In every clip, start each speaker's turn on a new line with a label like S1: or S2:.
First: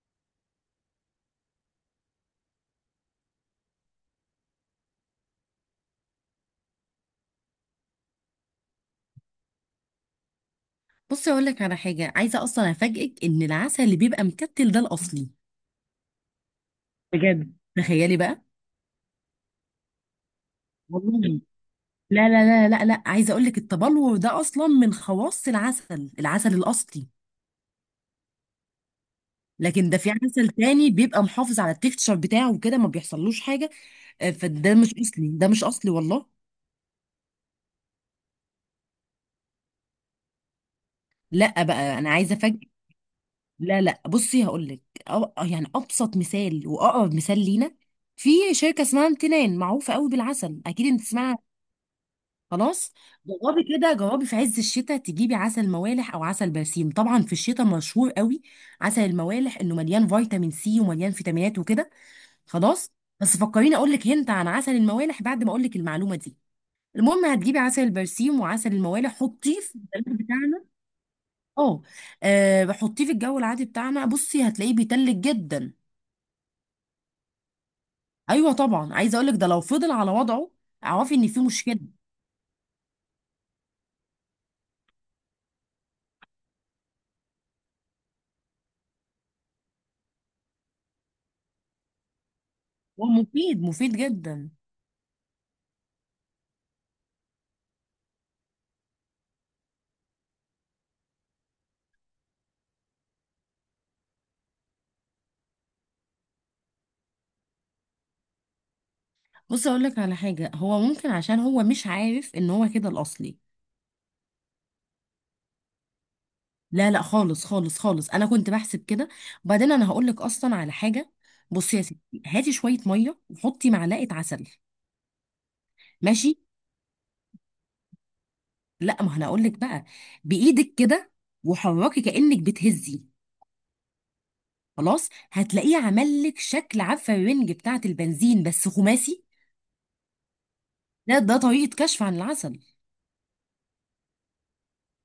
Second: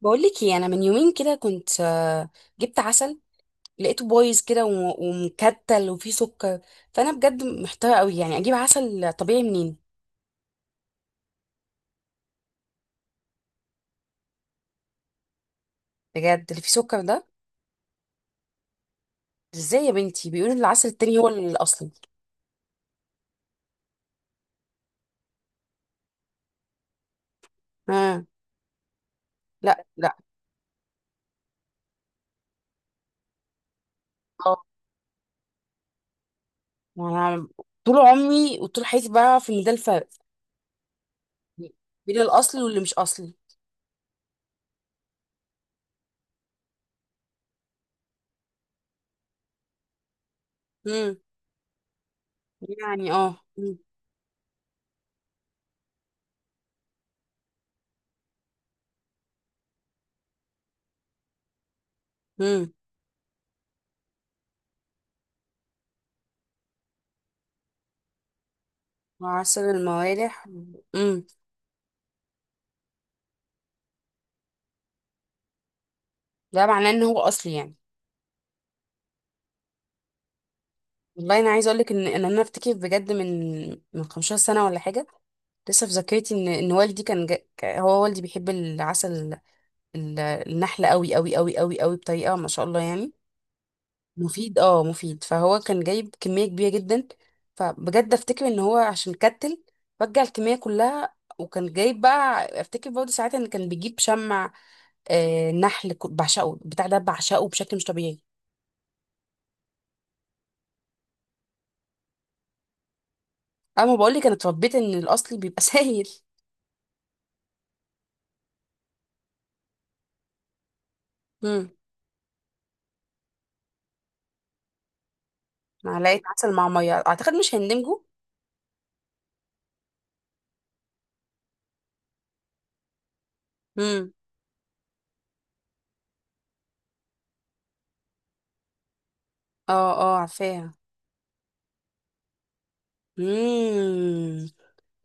S1: بقول لك ايه، انا من يومين كده كنت جبت عسل، لقيته بايظ كده ومكتل وفيه سكر. فانا بجد محتاره قوي، يعني اجيب عسل طبيعي منين؟
S2: بصي اقول لك على حاجه، عايزه اصلا افاجئك ان العسل اللي بيبقى مكتل ده الاصلي.
S1: بجد اللي فيه سكر ده؟
S2: بجد، تخيلي بقى.
S1: ازاي يا بنتي بيقولوا إن العسل التاني هو
S2: والله
S1: الاصلي؟
S2: لا، عايزه اقول لك التبلور ده اصلا من خواص العسل الاصلي.
S1: ها. لا
S2: لكن ده في
S1: لا.
S2: عسل تاني بيبقى محافظ على التكتشر بتاعه وكده ما بيحصلوش حاجه.
S1: اه.
S2: فده مش اصلي، ده مش اصلي والله.
S1: انا طول عمري وطول حياتي بعرف ان ده الفرق
S2: لا بقى انا
S1: بين
S2: عايزه
S1: الاصلي
S2: افاجئك.
S1: واللي مش اصلي.
S2: لا، بصي هقول لك. يعني ابسط مثال واقرب مثال لينا، في شركه اسمها امتنان، معروفه قوي بالعسل، اكيد انت
S1: امم.
S2: تسمعي. خلاص.
S1: يعني اه.
S2: جربي كده، جربي في عز الشتاء تجيبي عسل موالح او عسل برسيم. طبعا في الشتاء مشهور قوي عسل الموالح، انه مليان فيتامين سي ومليان فيتامينات وكده.
S1: امم.
S2: خلاص. بس فكريني اقول لك هنت عن عسل الموالح بعد ما اقول لك المعلومه دي. المهم، هتجيبي عسل البرسيم وعسل الموالح، حطيه
S1: عسل
S2: في التلاجة
S1: الموالح.
S2: بتاعنا.
S1: امم.
S2: اه. حطيه في الجو العادي بتاعنا، بصي هتلاقيه بيتلج جدا.
S1: ده معناه ان هو اصلي يعني؟
S2: ايوه طبعا، عايزه اقول لك ده لو فضل على وضعه اعرفي ان
S1: والله
S2: في
S1: انا عايزه اقول
S2: مشكله.
S1: لك ان انا افتكر بجد من 15 سنه ولا حاجه، لسه في ذاكرتي ان والدي كان هو والدي بيحب النحل قوي قوي قوي قوي قوي، بطريقه ما شاء الله
S2: هو
S1: يعني.
S2: مفيد، مفيد جدا.
S1: مفيد، اه، مفيد. فهو كان جايب كميه كبيره جدا، فبجد افتكر ان هو عشان كتل رجع الكميه كلها. وكان جايب بقى، افتكر برضه ساعتها، ان كان بيجيب شمع، نحل، بعشقه بتاع ده، بعشقه بشكل مش طبيعي.
S2: بص اقول لك على حاجه، هو ممكن عشان هو مش عارف ان هو كده الاصلي.
S1: اما بقول لك انا اتربيت ان الاصلي بيبقى سايل.
S2: لا لا، خالص، انا كنت بحسب كده. وبعدين انا هقول لك اصلا على حاجه.
S1: مم.
S2: بصي يا ستي، هاتي شويه ميه وحطي معلقه عسل.
S1: معلقة
S2: ماشي.
S1: عسل مع مية، اعتقد مش هندمجوا.
S2: لا، ما انا اقول لك بقى. بايدك كده، وحركي كانك بتهزي.
S1: امم.
S2: خلاص، هتلاقيه عمل لك شكل، عارفه الرنج بتاعه البنزين بس خماسي.
S1: اه عارفاها.
S2: ده طريقه كشف عن العسل.
S1: امم.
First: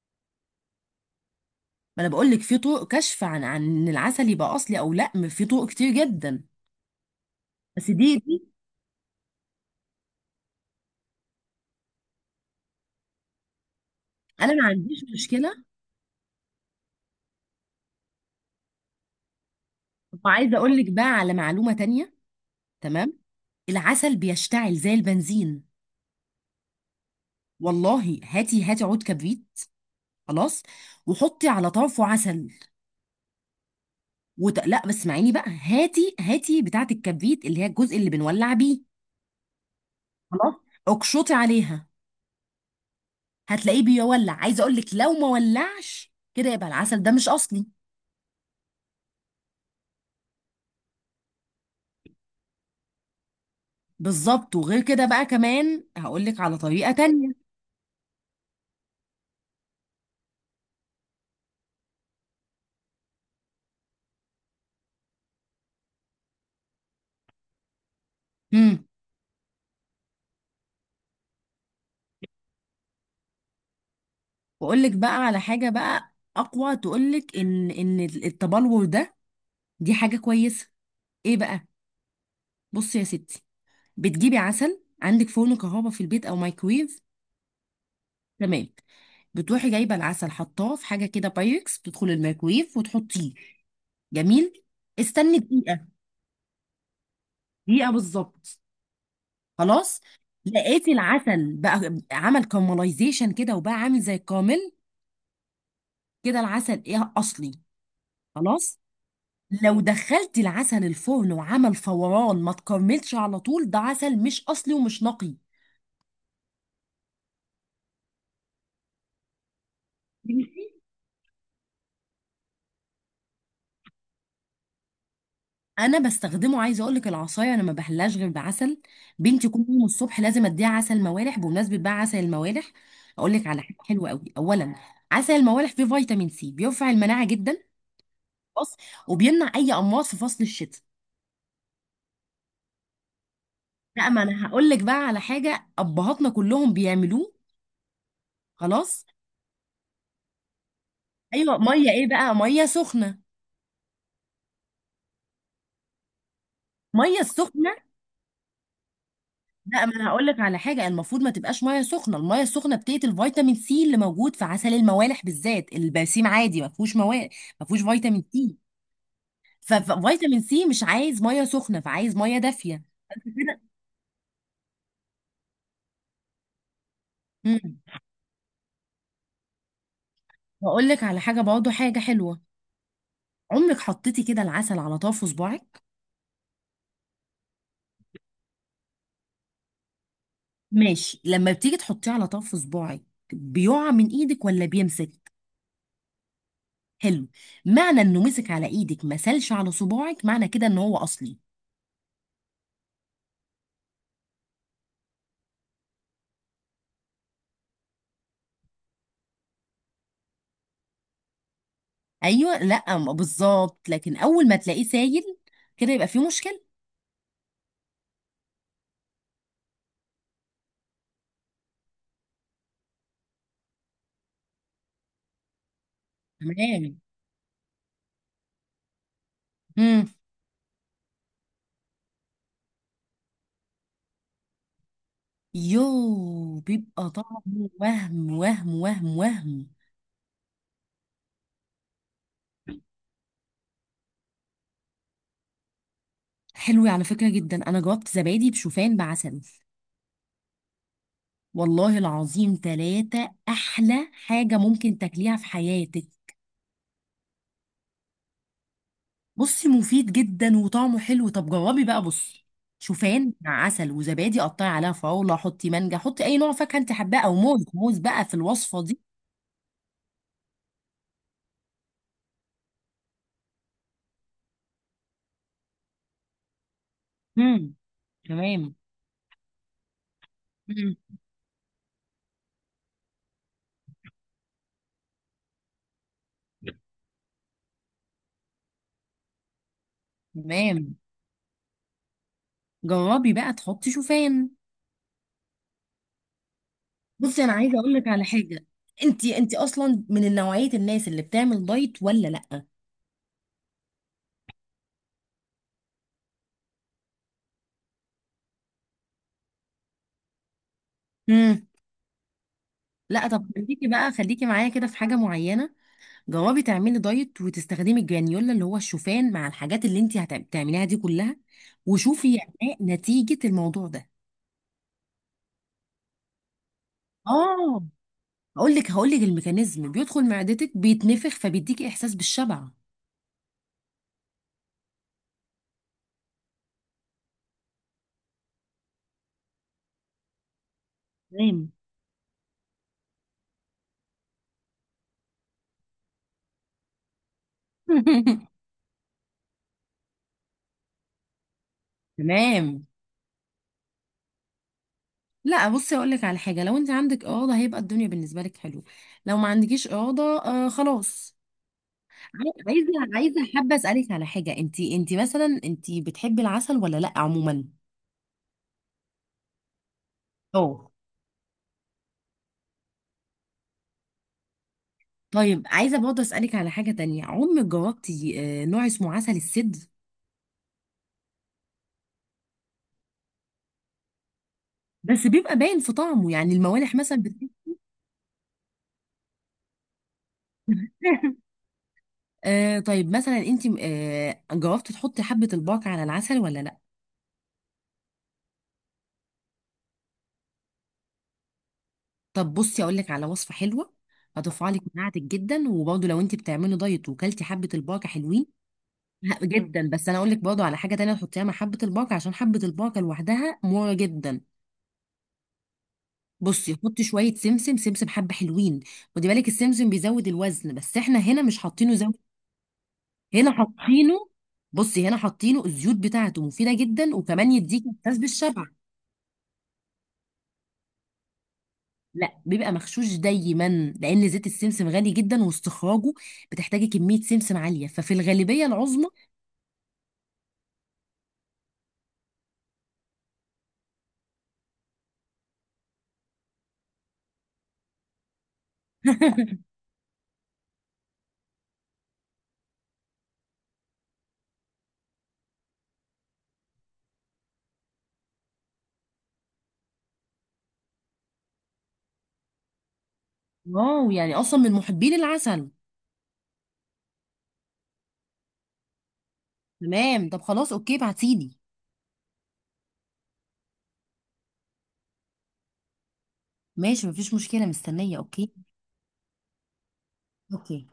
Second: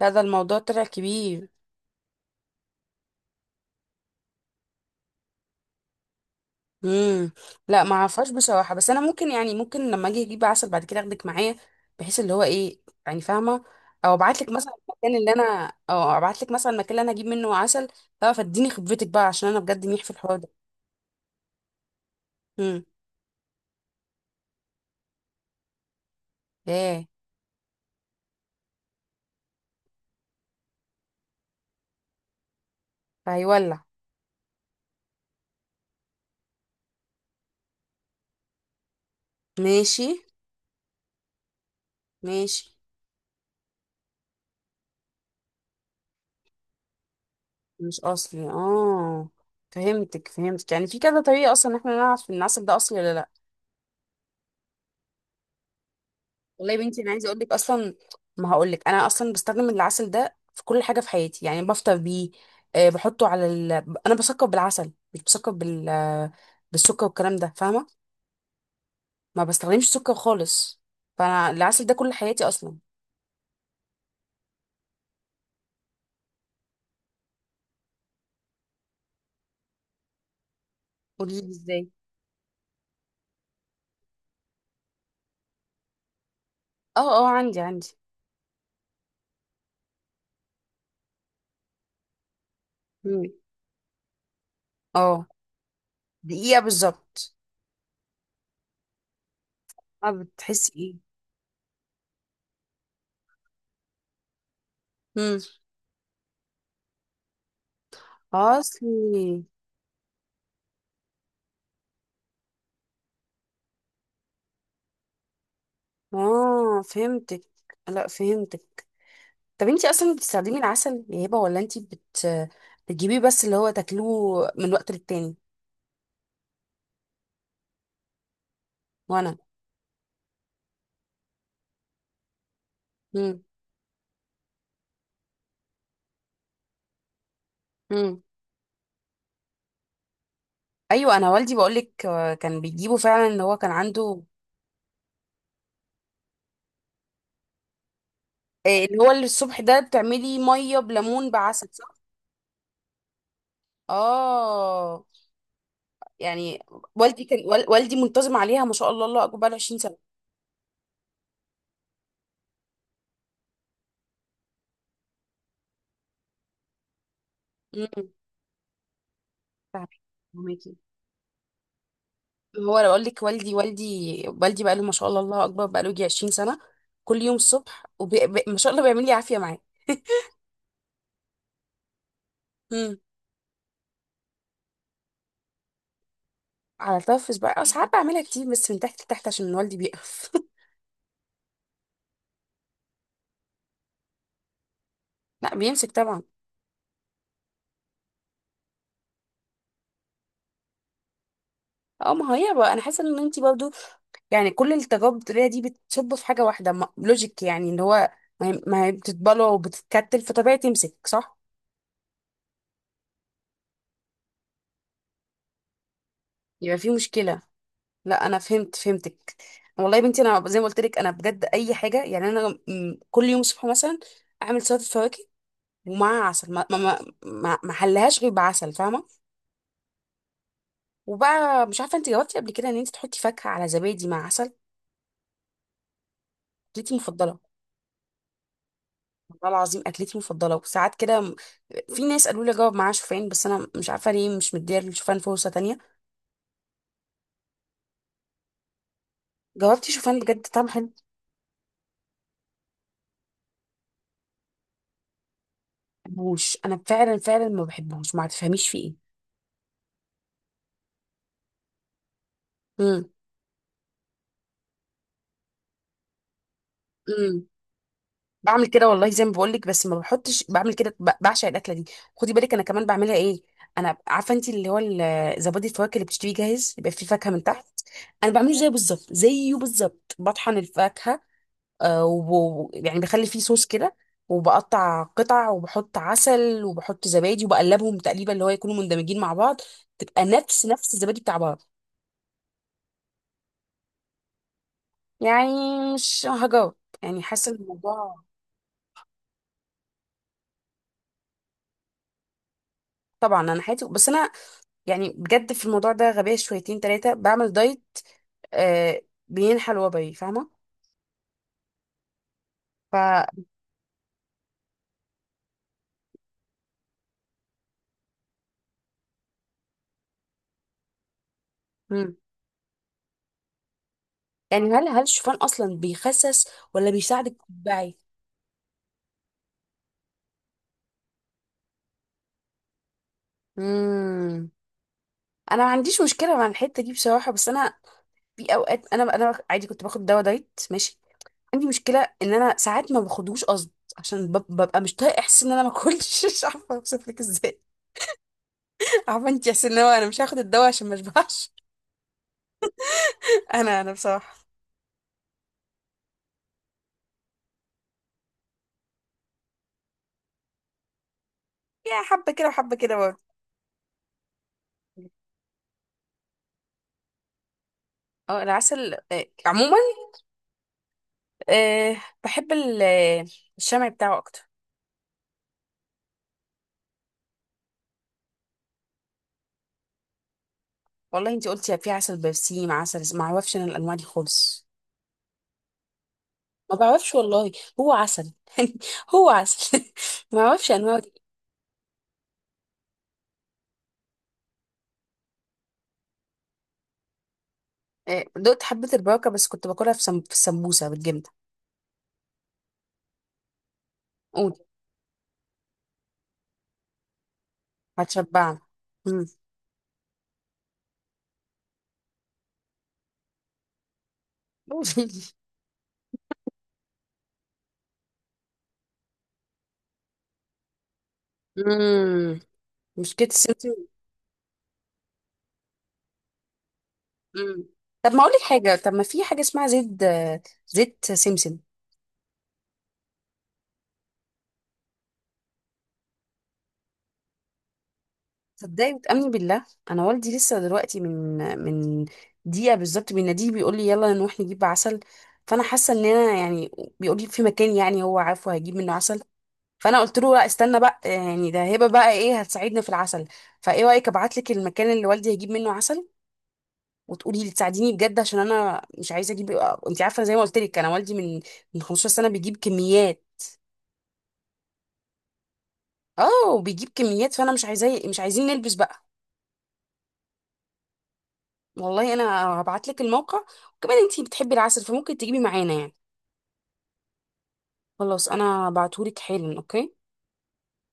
S1: لا، ده الموضوع طلع كبير.
S2: ما انا بقول لك في طرق كشف عن إن العسل يبقى اصلي او لا، في طرق كتير جدا.
S1: امم. لا،
S2: بس
S1: ما
S2: دي
S1: اعرفهاش
S2: دي
S1: بصراحة، بس انا ممكن، يعني ممكن لما اجي اجيب عسل بعد كده اخدك معايا، بحيث اللي هو ايه، يعني فاهمة؟
S2: انا ما عنديش مشكله.
S1: او ابعت لك مثلا المكان اللي انا اجيب منه عسل، تعرف، اديني خبرتك بقى، عشان انا بجد منيح في الحوار
S2: وعايزه
S1: ده.
S2: اقول لك بقى على معلومه تانية.
S1: امم.
S2: تمام. العسل بيشتعل زي البنزين،
S1: ايه.
S2: والله. هاتي عود كبريت، خلاص، وحطي على طرفه عسل.
S1: فهيولع.
S2: لا بس اسمعيني بقى، هاتي بتاعه الكبريت اللي هي الجزء اللي بنولع بيه.
S1: ماشي.
S2: خلاص، اقشطي عليها.
S1: ماشي.
S2: هتلاقيه بيولع. عايزه اقول لك لو ما ولعش كده يبقى العسل ده مش اصلي.
S1: مش اصلي، اه. فهمتك، فهمتك. يعني في كذا طريقه اصلا ان احنا نعرف ان العسل ده اصلي ولا لا.
S2: بالظبط. وغير كده بقى كمان هقول لك على
S1: والله يا
S2: طريقه
S1: بنتي، انا عايزه اقول
S2: تانية.
S1: لك اصلا، ما هقول لك، انا اصلا بستخدم العسل ده في كل حاجه في حياتي، يعني بفطر بيه، بحطه انا بسكر بالعسل، مش بسكر بالسكر والكلام ده، فاهمه؟
S2: مم.
S1: ما بستخدمش سكر خالص، فانا العسل ده كل حياتي اصلا.
S2: واقول لك بقى على حاجه بقى اقوى، تقول لك ان التبلور ده دي حاجه كويسه. ايه
S1: قولي لي
S2: بقى؟
S1: ازاي.
S2: بصي يا ستي، بتجيبي عسل، عندك فرن كهرباء في البيت او مايكرويف؟
S1: اه اه، عندي.
S2: تمام. بتروحي جايبه العسل، حطاه في حاجه كده بايركس، بتدخل الميكرويف
S1: مم.
S2: وتحطيه. جميل.
S1: اه.
S2: استني دقيقه.
S1: دقيقه بالظبط.
S2: دقيقه بالظبط. خلاص.
S1: اه، بتحسي
S2: لقيتي
S1: ايه؟
S2: العسل بقى عمل كارملايزيشن كده، وبقى عامل زي الكامل،
S1: مم.
S2: كده العسل ايه؟ اصلي. خلاص.
S1: اصلي.
S2: لو دخلتي العسل الفرن وعمل فوران ما تكرملش على طول، ده عسل مش اصلي ومش نقي.
S1: اه، فهمتك. لا، فهمتك. طب انتي اصلا بتستخدمي
S2: بنتي.
S1: العسل يا هبه، ولا انتي بت بتجيبيه بس، اللي هو تاكلوه من وقت للتاني؟
S2: انا بستخدمه، عايزه اقول لك، العصايه انا ما بحلاش غير بعسل.
S1: وانا.
S2: بنتي كل يوم الصبح لازم اديها عسل موالح. بمناسبه بقى عسل الموالح، اقول
S1: امم.
S2: لك على حاجه حلوه قوي. اولا، عسل الموالح فيه فيتامين سي بيرفع المناعه جدا.
S1: امم.
S2: خلاص. وبيمنع اي امراض في فصل الشتاء.
S1: ايوه، انا والدي بقولك كان بيجيبه فعلا، اللي هو كان
S2: لا،
S1: عنده
S2: ما انا هقول لك بقى على حاجه، ابهاتنا كلهم بيعملوه.
S1: اللي
S2: خلاص.
S1: هو اللي الصبح ده بتعملي ميه بليمون
S2: ايوه
S1: بعسل،
S2: ميه.
S1: صح؟
S2: ايه بقى؟ ميه سخنه.
S1: اه، يعني
S2: ميه
S1: والدي كان
S2: السخنه،
S1: والدي منتظم عليها، ما شاء الله، الله اكبر، 20
S2: لا، ما
S1: سنه.
S2: انا هقول لك على حاجه. المفروض ما تبقاش ميه سخنه. الميه السخنه بتقتل فيتامين سي اللي موجود في عسل الموالح، بالذات. البرسيم عادي ما فيهوش مواد، ما فيهوش
S1: امم.
S2: فيتامين سي.
S1: فاهمك.
S2: ففيتامين سي مش عايز ميه سخنه، فعايز ميه
S1: هو
S2: دافيه.
S1: انا بقول لك والدي،
S2: كده.
S1: والدي بقى له، ما شاء الله، الله اكبر، بقى له يجي 20 سنه كل يوم
S2: امم.
S1: الصبح، ما شاء الله بيعمل لي عافيه معاه.
S2: واقول لك على حاجه برضه، حاجه حلوه.
S1: امم.
S2: عمرك حطيتي كده العسل على طرف صباعك؟
S1: على الطرف بقى، ساعات بعملها كتير، بس من تحت لتحت عشان والدي بيقف
S2: ماشي. لما بتيجي تحطيه على طرف صباعك، بيقع من ايدك ولا بيمسك؟
S1: لا، بيمسك طبعا.
S2: حلو. معنى انه مسك على ايدك، ما سالش على صباعك، معنى كده ان هو اصلي.
S1: اه، ما هي بقى انا حاسه ان انت برضو، يعني كل التجارب الطبيه دي بتصب في حاجه واحده، ما... لوجيك يعني، اللي هو ما هي بتتبلع وبتتكتل، فطبيعي تمسك، صح؟
S2: ايوه. لا ما- بالظبط. لكن اول ما تلاقيه سايل كده، يبقى فيه مشكله.
S1: يبقى في مشكله. لا، انا فهمت، فهمتك. والله يا بنتي، انا زي ما قلت لك، انا بجد اي حاجه، يعني انا كل يوم الصبح مثلا اعمل سلطه فواكه ومع عسل، ما ما
S2: تمام.
S1: ما ما ما حلهاش غير بعسل، فاهمه؟
S2: امم.
S1: وبقى مش عارفه، انت جاوبتي قبل كده ان انت تحطي فاكهه على زبادي مع عسل،
S2: يو،
S1: اكلتي
S2: بيبقى
S1: المفضله؟
S2: طعمه وهم وهم وهم
S1: والله
S2: وهم
S1: العظيم اكلتي المفضله، وساعات كده في ناس قالوا لي جاوب معاها شوفان، بس انا مش عارفه ليه مش مديه للشوفان فرصه تانية.
S2: حلو على فكره جدا، انا جربت زبادي بشوفان بعسل،
S1: جاوبتي شوفان بجد طعم حلو؟ ما
S2: والله العظيم ثلاثة أحلى حاجة ممكن تاكليها في حياتك.
S1: بحبوش، انا فعلا فعلا ما بحبوش، ما تفهميش في ايه.
S2: بصي مفيد جدا وطعمه حلو، طب جربي بقى. بصي،
S1: امم.
S2: شوفان مع عسل وزبادي، قطعي عليها فراولة، حطي مانجا، حطي أي نوع فاكهة أنت حباه، أو
S1: إمم.
S2: موز بقى في
S1: بعمل
S2: الوصفة
S1: كده
S2: دي.
S1: والله زي ما بقول لك، بس ما بحطش. بعمل كده، بعشق الاكله دي. خدي بالك، انا كمان بعملها ايه، انا عارفه انت اللي هو زبادي الفواكه اللي بتشتريه جاهز، يبقى فيه فاكهه من تحت.
S2: امم.
S1: انا بعمله زيه
S2: تمام.
S1: بالظبط، زيه بالظبط، بطحن
S2: مم.
S1: الفاكهه، يعني بخلي فيه صوص كده، وبقطع قطع، وبحط عسل وبحط زبادي، وبقلبهم تقليبه اللي هو يكونوا مندمجين مع بعض، تبقى نفس
S2: تمام.
S1: الزبادي بتاع بعض.
S2: جربي بقى تحطي شوفان.
S1: يعني مش هجاوب، يعني
S2: بصي
S1: حاسه
S2: انا
S1: إن
S2: عايزه اقول لك
S1: الموضوع.
S2: على حاجه، انت اصلا من نوعيه الناس اللي بتعمل دايت ولا لا؟
S1: طبعا، انا حياتي، بس انا، يعني بجد في الموضوع ده غبية شويتين تلاتة، بعمل دايت آه بين حلوة، فاهمة؟
S2: امم.
S1: ف.
S2: لا طب خليكي بقى، خليكي معايا كده في حاجه معينه. جربي تعملي دايت وتستخدمي الجرانيولا، اللي هو الشوفان، مع الحاجات اللي انت هتعمليها دي كلها،
S1: مم.
S2: وشوفي يعني نتيجه الموضوع ده.
S1: يعني هل الشوفان أصلا بيخسس ولا بيساعدك
S2: اه.
S1: تتبعي؟
S2: هقول لك الميكانيزم. بيدخل معدتك بيتنفخ، فبيديكي احساس بالشبع.
S1: مم. أنا ما عنديش مشكلة مع الحتة دي بصراحة، بس أنا في أوقات أنا عادي كنت باخد دواء دايت، ماشي. عندي
S2: تمام.
S1: مشكلة إن أنا ساعات ما باخدوش قصد، عشان ببقى مش طايقة إحساس إن أنا ما أكلش مش عارفة أوصف لك إزاي. عارفة أنت إحساس إن هو أنا مش هاخد الدواء عشان ما أشبعش.
S2: تمام.
S1: أنا بصراحة
S2: لا بصي اقول لك على حاجه، لو انت عندك اراده هيبقى الدنيا بالنسبه لك حلو. لو ما عندكيش اراده، آه خلاص.
S1: يا حبة كده
S2: عاي-
S1: وحبة
S2: عايزه
S1: كده برضه.
S2: عايزه حابه اسالك على حاجه، انت مثلا انت بتحبي العسل ولا لا عموما؟
S1: اه، العسل عموما
S2: اه.
S1: آه، بحب الشمع بتاعه اكتر.
S2: طيب عايزه برضه اسالك على حاجه تانية، عمرك جربتي نوع اسمه عسل السد؟
S1: والله، انتي قلتي في عسل بنفسجي مع ما اعرفش انا الانواع دي خالص.
S2: بس بيبقى باين في طعمه، يعني
S1: ما
S2: الموالح
S1: بعرفش
S2: مثلا
S1: والله، هو عسل يعني، هو عسل ما اعرفش انواع دي.
S2: طيب مثلا انت جربتي تحطي حبه الباقة على العسل ولا لا؟
S1: دقت حبة البركة، بس كنت باكلها في في السمبوسة بالجبنة.
S2: طب بصي اقول لك على وصفه حلوه،
S1: قول.
S2: هترفع لك مناعتك جدا، وبرضه لو انت بتعملي دايت وكلتي حبه البركه حلوين.
S1: هتشبع. مم.
S2: جدا. بس انا اقول لك برضه على حاجه تانية تحطيها مع حبه البركه، عشان حبه البركه لوحدها مره جدا. بصي حطي شويه سمسم. سمسم حبه حلوين. خدي بالك، السمسم بيزود الوزن، بس احنا هنا مش حاطينه زود.
S1: مم. مشكلة
S2: هنا
S1: السمسم.
S2: حاطينه، بصي هنا حاطينه الزيوت بتاعته مفيده جدا، وكمان
S1: مم.
S2: يديك
S1: طب
S2: احساس
S1: ما اقول لك
S2: بالشبع.
S1: حاجة، طب ما في حاجة اسمها زيت سمسم؟
S2: لا بيبقى مغشوش دايما، لان زيت السمسم غالي جدا، واستخراجه بتحتاجي كميه سمسم عاليه، ففي الغالبيه
S1: صدقني
S2: العظمى.
S1: وتأمني بالله، انا والدي لسه دلوقتي من دقيقه بالظبط بيناديه، بيقول لي يلا نروح نجيب عسل، فانا حاسه ان انا يعني، بيقول لي في مكان يعني هو عارفه هجيب منه عسل. فانا قلت له لا، استنى بقى، يعني ده هبه بقى ايه، هتساعدنا في العسل. فايه رايك ابعت لك المكان اللي والدي هيجيب منه عسل، وتقولي لي تساعديني بجد، عشان انا مش عايزه اجيب، انت عارفه زي ما قلت لك، انا والدي من 15 سنه بيجيب كميات.
S2: واو، يعني اصلا من محبين العسل.
S1: اه بيجيب كميات، فانا مش عايزاه، مش عايزين نلبس بقى.
S2: تمام. طب خلاص اوكي، بعتيلي.
S1: والله انا هبعت لك الموقع، وكمان انتي بتحبي العسل فممكن تجيبي معانا يعني.
S2: ماشي، مفيش مشكله، مستنيه.
S1: خلاص،
S2: اوكي.
S1: انا هبعتهولك حالا، اوكي.
S2: اوكي.